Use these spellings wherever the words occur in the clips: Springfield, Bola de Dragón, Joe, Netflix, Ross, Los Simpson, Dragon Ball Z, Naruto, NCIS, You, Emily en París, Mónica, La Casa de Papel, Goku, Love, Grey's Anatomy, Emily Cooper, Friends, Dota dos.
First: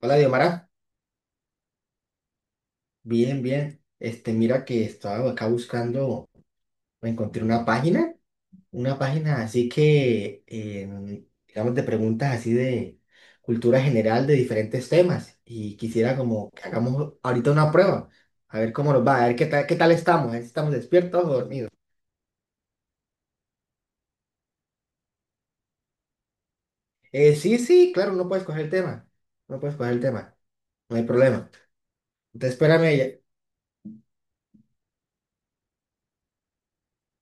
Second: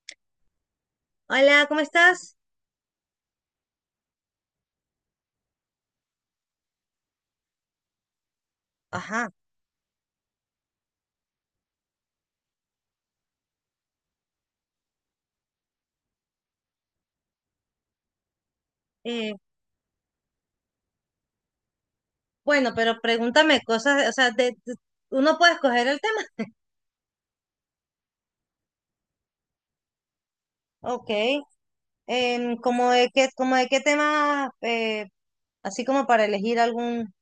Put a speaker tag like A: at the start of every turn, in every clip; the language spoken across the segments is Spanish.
A: Hola, Diomara.
B: Hola, ¿cómo estás?
A: Bien, bien. Mira que estaba acá buscando, me encontré una
B: Ajá.
A: página así que, digamos, de preguntas así de cultura general de diferentes temas. Y quisiera como que hagamos ahorita una prueba, a ver cómo nos va, a
B: Eh,
A: ver qué tal estamos, a ver si estamos despiertos o dormidos.
B: bueno, pero pregúntame cosas, o sea, de uno puede escoger el tema.
A: Sí, sí, claro, no puedes coger el tema, no puedes coger el tema, no hay
B: Ok.
A: problema. Entonces,
B: ¿Cómo
A: espérame,
B: de
A: ya-
B: qué, como de qué tema, así como para elegir algún...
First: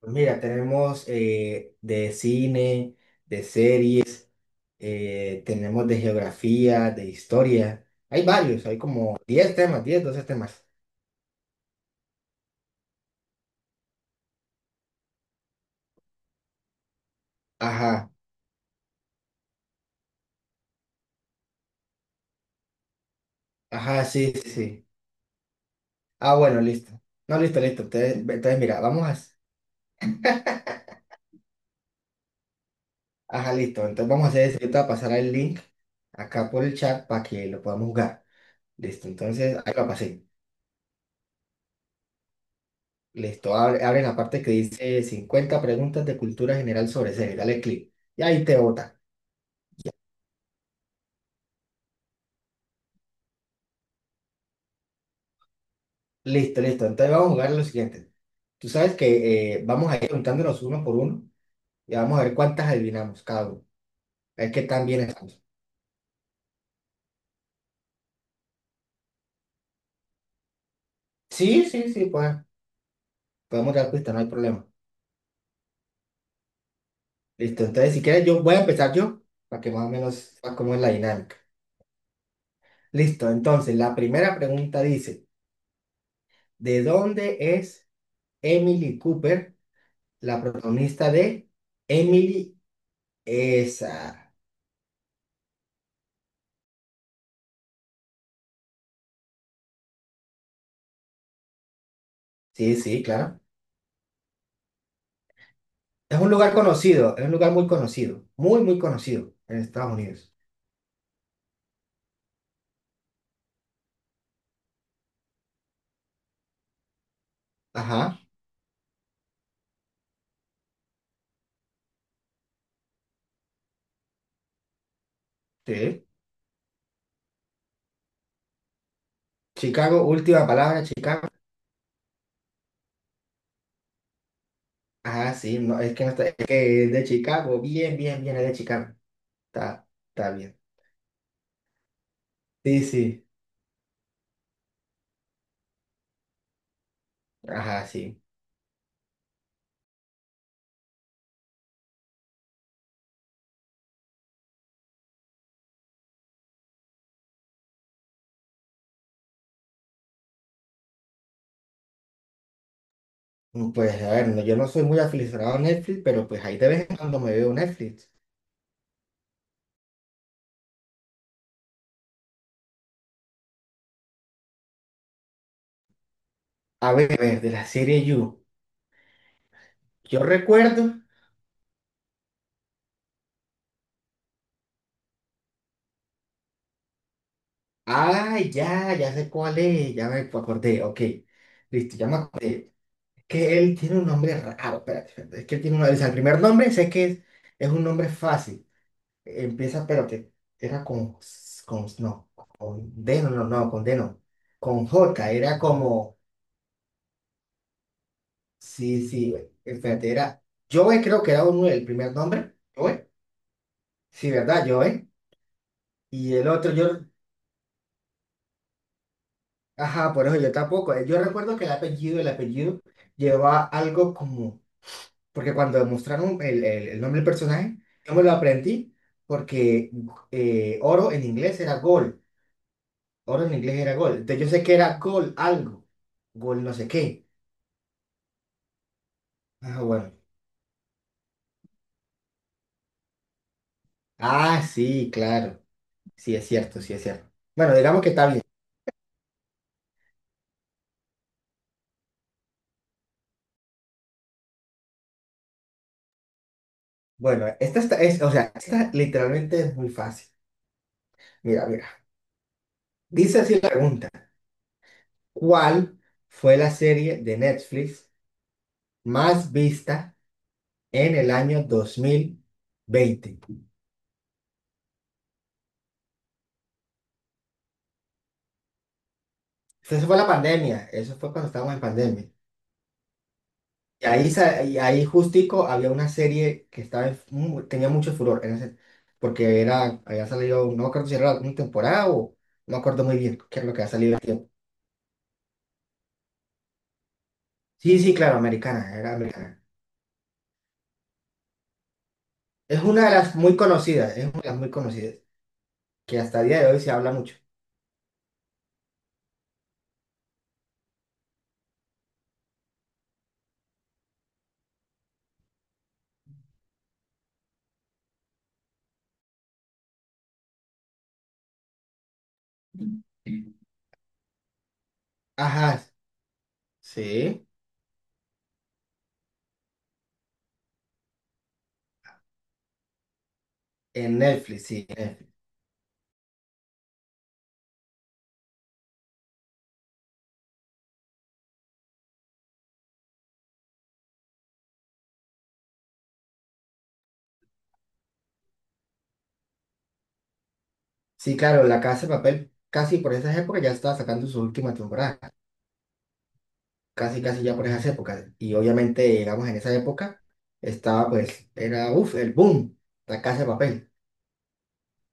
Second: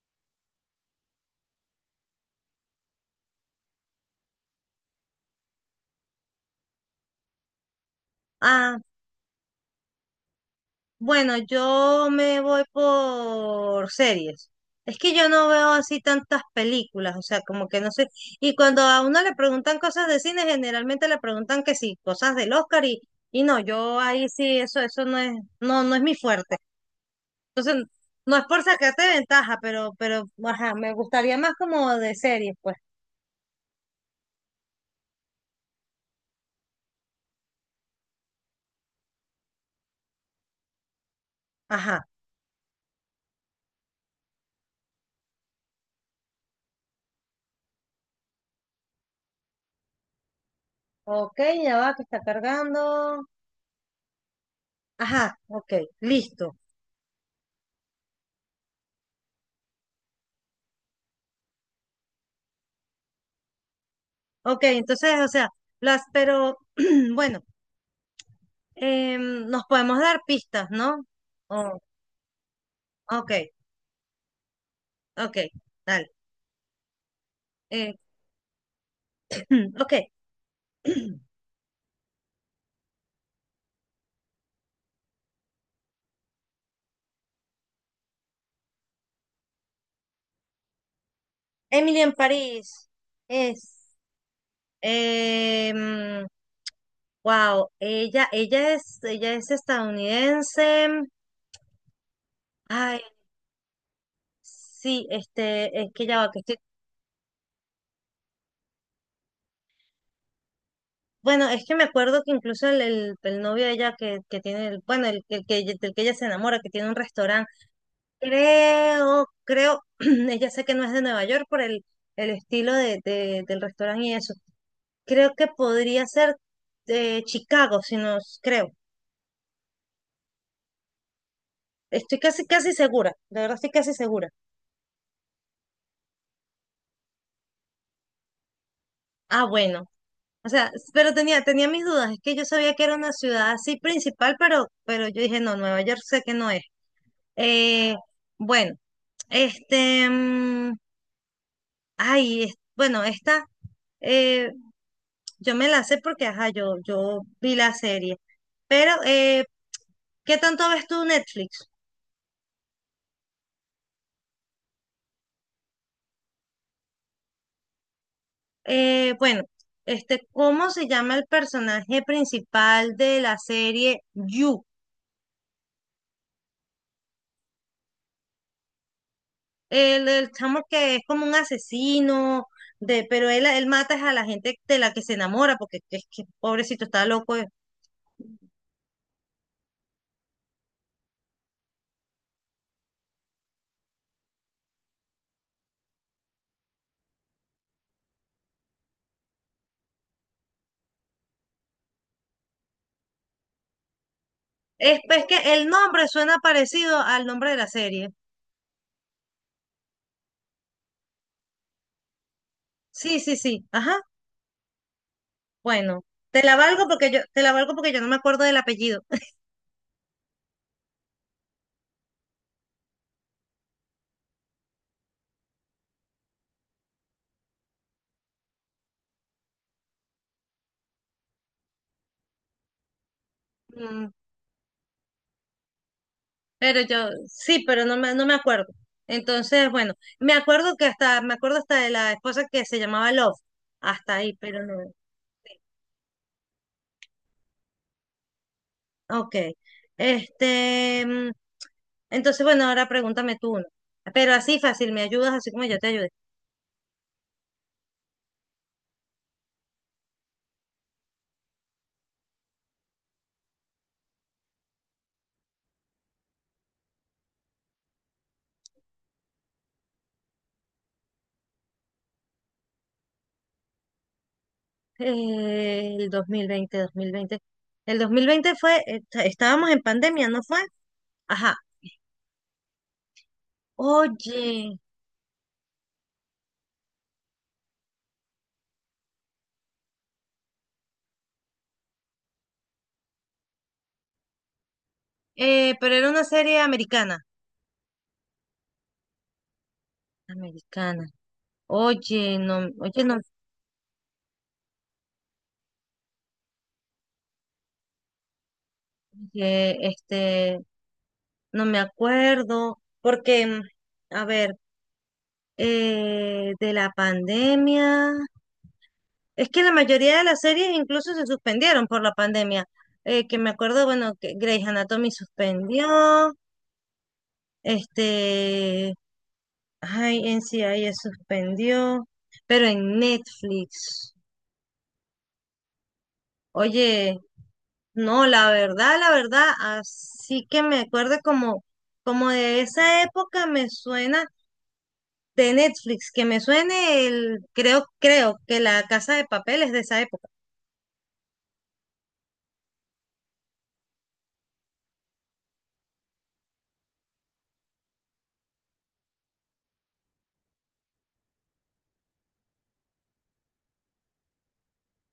A: Pues mira, tenemos de cine, de series, tenemos de geografía, de historia. Hay varios, hay
B: Ah,
A: como 10 temas, 10, 12 temas.
B: bueno, yo me voy por series. Es que yo no veo así tantas películas, o sea, como que no sé.
A: Ajá,
B: Y cuando a uno le preguntan cosas de cine, generalmente le preguntan que sí, cosas del Oscar y no, yo
A: ajá,
B: ahí
A: sí, sí,
B: sí,
A: sí.
B: eso no es, no, no es mi
A: Ah,
B: fuerte.
A: bueno, listo. No, listo, listo.
B: Entonces,
A: Entonces,
B: no es
A: entonces,
B: por
A: mira,
B: sacarte
A: vamos a...
B: ventaja, pero, ajá, me gustaría más como de series, pues.
A: Ajá, listo. Entonces vamos a hacer eso. Yo te voy a pasar el link acá por el chat para que lo podamos jugar. Listo, entonces ahí lo pasé.
B: Ajá.
A: Listo, abre, abre la parte que dice 50 preguntas de cultura general sobre series. Dale clic. Y ahí te bota.
B: Ok, ya va, que está cargando. Ajá, ok, listo.
A: Listo, listo. Entonces vamos a jugar lo siguiente. Tú sabes que vamos a ir preguntándonos uno por uno y vamos a ver cuántas adivinamos cada uno. A ver qué
B: Ok,
A: tan bien
B: entonces, o
A: estamos.
B: sea, las, pero, bueno, nos podemos dar pistas, ¿no?
A: Sí,
B: Oh,
A: sí, sí, pues
B: ok,
A: podemos dar pista, no hay problema.
B: ok, dale.
A: Listo, entonces
B: Eh,
A: si quieres yo voy a empezar yo para que más o
B: ok,
A: menos sepas cómo es la dinámica. Listo, entonces la primera pregunta dice, ¿de dónde es Emily Cooper, la protagonista de
B: Emily en
A: Emily?
B: París es,
A: Esa.
B: em, wow, ella es estadounidense.
A: Sí, sí,
B: Ay,
A: claro.
B: sí, este, es que ya
A: Es un
B: va, que
A: lugar
B: estoy.
A: conocido, es un lugar muy conocido, muy, muy conocido en Estados Unidos.
B: Bueno, es que me acuerdo que incluso el novio de ella que tiene, el, bueno, el del que ella se enamora, que tiene un restaurante,
A: Ajá,
B: creo, ella sé que no es de Nueva York por el estilo de del restaurante y eso. Creo que podría
A: sí.
B: ser de Chicago, si no, creo.
A: Chicago, última palabra, Chicago.
B: Estoy casi segura, de verdad estoy casi segura.
A: Ajá, sí, no, es que no está, es que es de Chicago, bien, bien, bien, es de Chicago.
B: Ah, bueno.
A: Está, está
B: O
A: bien.
B: sea, pero tenía, tenía mis dudas, es que yo sabía que
A: Sí,
B: era una
A: sí,
B: ciudad así principal, pero yo dije, no, Nueva York sé que no es.
A: ajá,
B: Eh,
A: sí.
B: bueno, este, mm, bueno, esta, eh, yo me la sé porque, ajá, yo vi la serie. Pero, ¿qué tanto ves tú Netflix?
A: Mm, pues a ver, no, yo no soy muy aficionado a Netflix, pero pues ahí de vez en cuando me veo Netflix.
B: Bueno, este, ¿cómo se llama el personaje principal de la serie You?
A: A ver, de la serie You. Yo
B: El chamo que
A: recuerdo.
B: es como un asesino, de, pero él mata es a la gente de la que se enamora, porque es que pobrecito está loco.
A: Ah, ya, ya sé cuál es, ya me acordé, ok. Listo, ya me acordé. Que él tiene un nombre raro, espérate, espérate, es que él tiene un, o sea, el primer nombre sé que es un nombre fácil, empieza, espérate, era con, no, con D, no, no, no, con D no, con
B: Es
A: J,
B: que
A: era
B: el nombre
A: como,
B: suena parecido al nombre de la serie.
A: sí, sí, espérate, era, Joe creo que era uno, el primer nombre, Joe,
B: Sí, sí, sí. Ajá.
A: sí, ¿verdad? Joe,
B: Bueno,
A: y el otro, yo,
B: te la valgo porque yo no me acuerdo del apellido.
A: ajá, por eso yo tampoco, yo recuerdo que el apellido lleva algo como. Porque cuando mostraron el nombre del personaje, yo me lo aprendí porque oro en inglés era gol. Oro en inglés era
B: Mm,
A: gol. Entonces yo sé que era gol algo. Gol no
B: pero
A: sé
B: yo,
A: qué.
B: sí, pero no me acuerdo. Entonces,
A: Ah,
B: bueno,
A: bueno.
B: me acuerdo hasta de la esposa que se llamaba Love. Hasta ahí,
A: Ah,
B: pero no.
A: sí, claro. Sí, es cierto, sí, es cierto. Bueno, digamos que está bien.
B: Ok. Este, mm, entonces, bueno, ahora pregúntame tú uno. Pero así fácil, me ayudas así como yo te ayudé.
A: Bueno, esta está, es, o sea, esta literalmente es muy fácil. Mira, mira. Dice así la pregunta. ¿Cuál fue la serie de Netflix más vista en el año 2020?
B: El 2020. 2020. El 2020 fue, estábamos en
A: Esa fue la
B: pandemia, ¿no fue?
A: pandemia, eso fue cuando
B: Ajá.
A: estábamos en pandemia. Y ahí, sa-
B: Oye.
A: y ahí justico había una serie que estaba en mu- tenía mucho furor, en ese- porque era, había salido, no me acuerdo si era una temporada o no me acuerdo muy bien qué es lo que ha salido el tiempo.
B: Pero era una serie americana.
A: Sí, sí, claro, americana, era americana.
B: Americana.
A: Es
B: Oye,
A: una de
B: no,
A: las muy conocidas, es una de las muy conocidas, que hasta el día de hoy se habla mucho.
B: eh, este, no me acuerdo, a ver, de la pandemia, es que la mayoría de las series incluso se suspendieron por la pandemia. Que me acuerdo, bueno, que Grey's Anatomy
A: Ajá,
B: suspendió,
A: sí,
B: este, ay, NCIS suspendió, pero en Netflix,
A: en Netflix, sí. En Netflix.
B: oye, no, la verdad, así que me acuerdo como, como de esa época me suena de Netflix, que me suene el, creo que La Casa de Papel es de esa época.
A: Sí, claro, La Casa de Papel, casi por esas épocas ya estaba sacando su última temporada. Casi casi ya por esas épocas. Y obviamente, digamos, en esa época estaba pues, era, uff, el boom, la casa de papel,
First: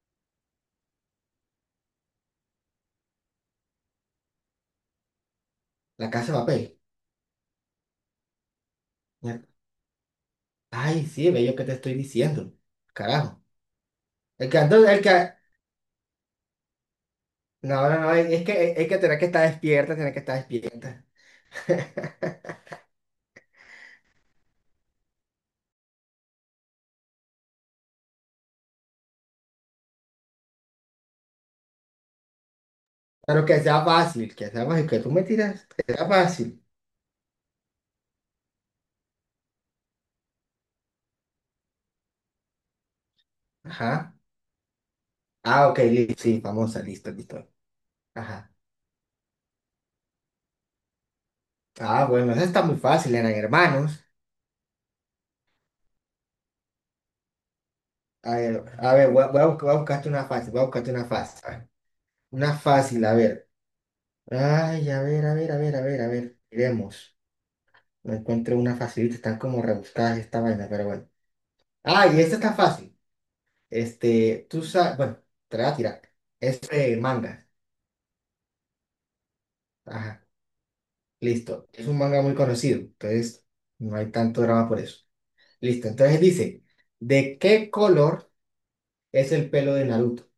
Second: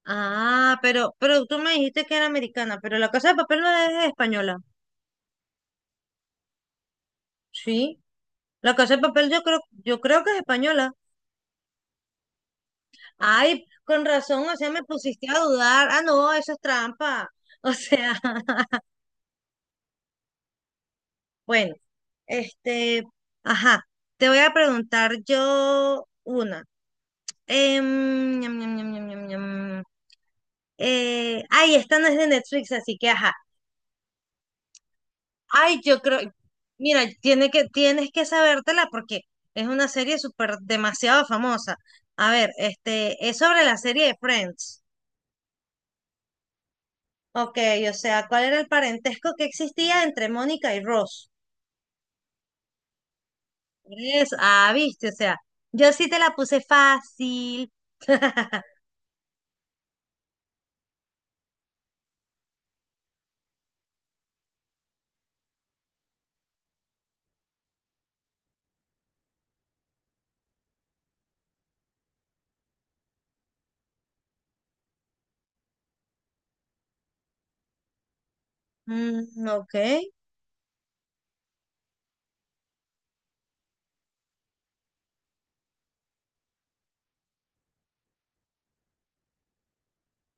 B: Ah, pero tú me dijiste que era americana, pero La Casa de Papel no es española.
A: la casa de papel.
B: Sí, La Casa de Papel
A: Ya.
B: yo creo que es española.
A: Ay, sí, bello que te estoy diciendo. Carajo.
B: Ay, con razón,
A: El
B: o
A: que
B: sea, me
A: ando- el
B: pusiste
A: que,
B: a dudar. Ah, no, eso es trampa. O
A: no, no, no,
B: sea,
A: es que tener que estar despierta, tener que estar despierta.
B: bueno. Este, ajá, te voy a preguntar yo una. Em, ñam, ñam, ñam, ñam, ñam, ñam. Ay, esta no es de Netflix, así que ajá.
A: Pero que sea fácil, que sea fácil, que tú me tiras,
B: Ay,
A: que
B: yo
A: sea
B: creo,
A: fácil.
B: mira, tiene que, tienes que sabértela porque es una serie súper demasiado famosa. A ver, este, es sobre la serie
A: Ajá.
B: de Friends.
A: Ah, ok, listo, sí, famosa, listo, listo.
B: Ok, o sea, ¿cuál
A: Ajá.
B: era el parentesco que existía entre Mónica y Ross?
A: Ah, bueno, esa está muy fácil, eran hermanos.
B: Es, ah, viste, o sea, yo sí te la puse fácil.
A: A ver, voy a buscarte una fácil, voy a buscarte una fácil. Una fácil, a ver. Ay, a ver, a ver, a ver, a ver, a ver. Iremos. No encuentro una facilita, están como rebuscadas esta vaina, pero bueno. Ay, esta está fácil. Tú sabes, bueno, te la voy a tirar. Es manga.
B: Ok.
A: Ajá, listo. Es un manga muy conocido, entonces no hay tanto drama por eso. Listo, entonces dice, ¿de qué color es el pelo de Naruto?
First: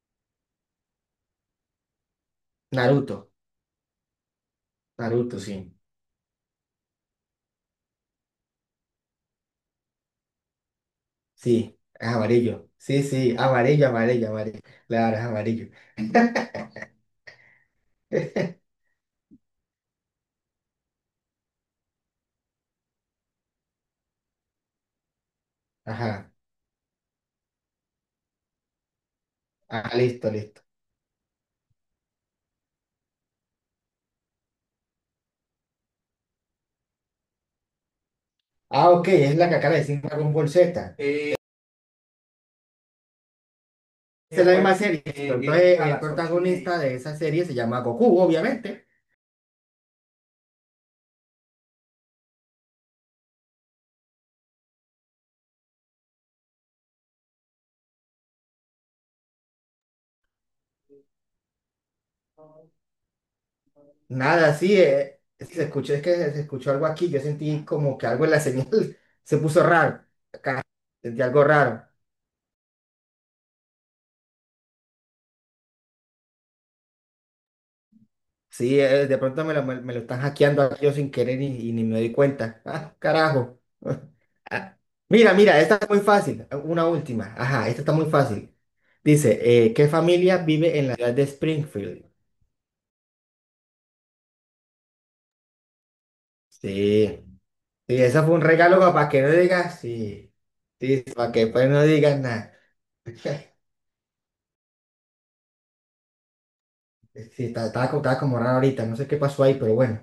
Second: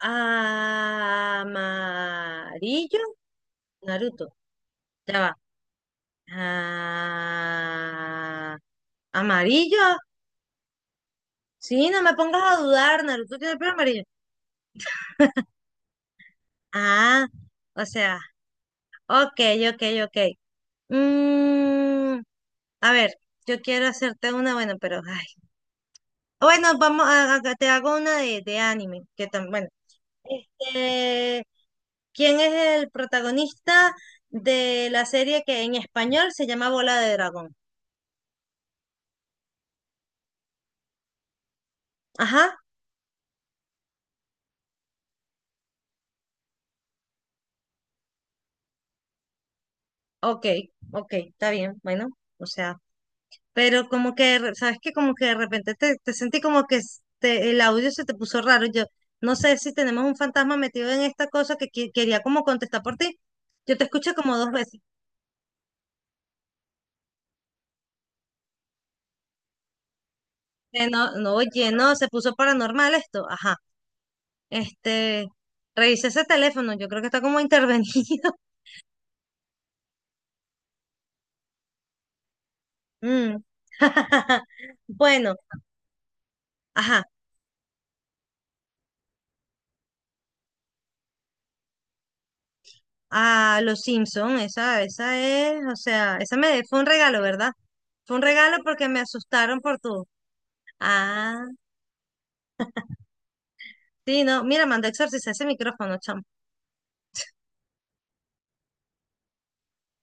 B: Amarillo.
A: Naruto,
B: Naruto. Ya va.
A: Naruto, sí.
B: Ah, amarillo.
A: Sí,
B: Sí, no
A: es
B: me pongas a
A: amarillo. Sí,
B: dudar.
A: sí,
B: Naruto tiene el pelo
A: amarillo,
B: amarillo.
A: amarillo, amarillo. Claro, es amarillo.
B: Ah, o sea, ok, ok, ok. Mm, a ver, yo quiero hacerte una, bueno, pero ay.
A: Ajá.
B: Bueno, vamos te hago una de anime, que también, bueno.
A: Ah, listo, listo.
B: Este, ¿quién es el protagonista de la serie que en español se llama Bola de Dragón?
A: Ah, ok, es la que acaba de decir Dragon Ball Z.
B: Ajá,
A: Esa es la misma bueno, serie. Eh, listo. Viene entonces, a el las 8 y protagonista de esa serie se llama Goku, obviamente.
B: ok, ok, está bien, bueno, o sea, pero como que, ¿sabes qué? Como que de repente te sentí como que el audio se te puso raro. Yo no sé si tenemos un fantasma metido en esta cosa que quería como contestar por ti. Yo te escuché como 2
A: Nada, sí,
B: veces.
A: se escuchó, es que se escuchó algo aquí. Yo sentí como que algo en la señal se puso raro.
B: No,
A: Sentí
B: no,
A: algo
B: oye,
A: raro.
B: no, se puso paranormal esto. Ajá, este, revisé ese teléfono, yo creo que está como intervenido.
A: Sí, de pronto me lo, me lo están hackeando aquí yo sin querer y ni me doy cuenta. Ah,
B: Mm.
A: carajo. Ah. Mira,
B: Bueno,
A: mira, esta es muy fácil. Una
B: ajá,
A: última. Ajá, esta está muy fácil. Dice, ¿qué familia vive en la ciudad de Springfield?
B: a Los Simpson, esa es, o sea, esa me fue un
A: Sí,
B: regalo, ¿verdad?
A: sí,
B: Fue un
A: eso fue un
B: regalo
A: regalo
B: porque me
A: para que no
B: asustaron por
A: digas,
B: tu.
A: sí, sí, para
B: Ah,
A: que pues no digas nada.
B: sí, no, mira, manda a exorcizar ese micrófono, chamo.
A: Sí, estaba, estaba co- estaba como raro ahorita, no sé qué pasó ahí, pero bueno,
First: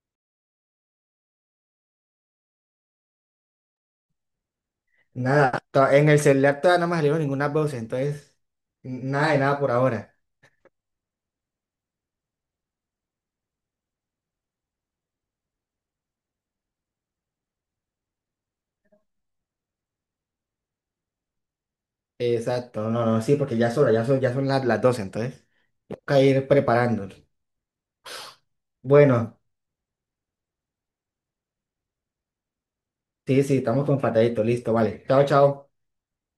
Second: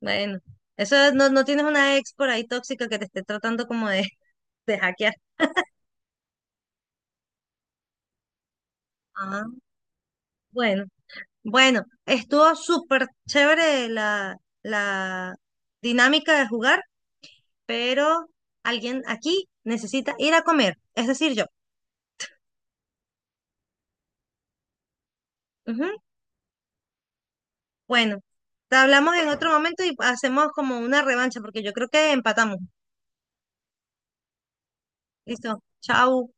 B: Bueno, eso es- no, no tienes una ex por ahí tóxica que te esté tratando como de, de hackear.
A: nada, to- en el celular todavía no me salieron ninguna voz, entonces, nada de
B: Ah,
A: nada por ahora.
B: bueno, bueno, estuvo súper chévere la, la dinámica de jugar, pero alguien aquí necesita ir a comer, es decir, yo.
A: Exacto, no, no, sí, porque ya son hora, ya son las, las 12, entonces,
B: Ujú.
A: toca ir preparándonos.
B: Bueno, te hablamos en
A: Bueno,
B: otro momento y hacemos como una revancha, porque yo creo que empatamos.
A: sí, sí, estamos con fatadito, listo, vale, chao,
B: Listo,
A: chao.
B: chao.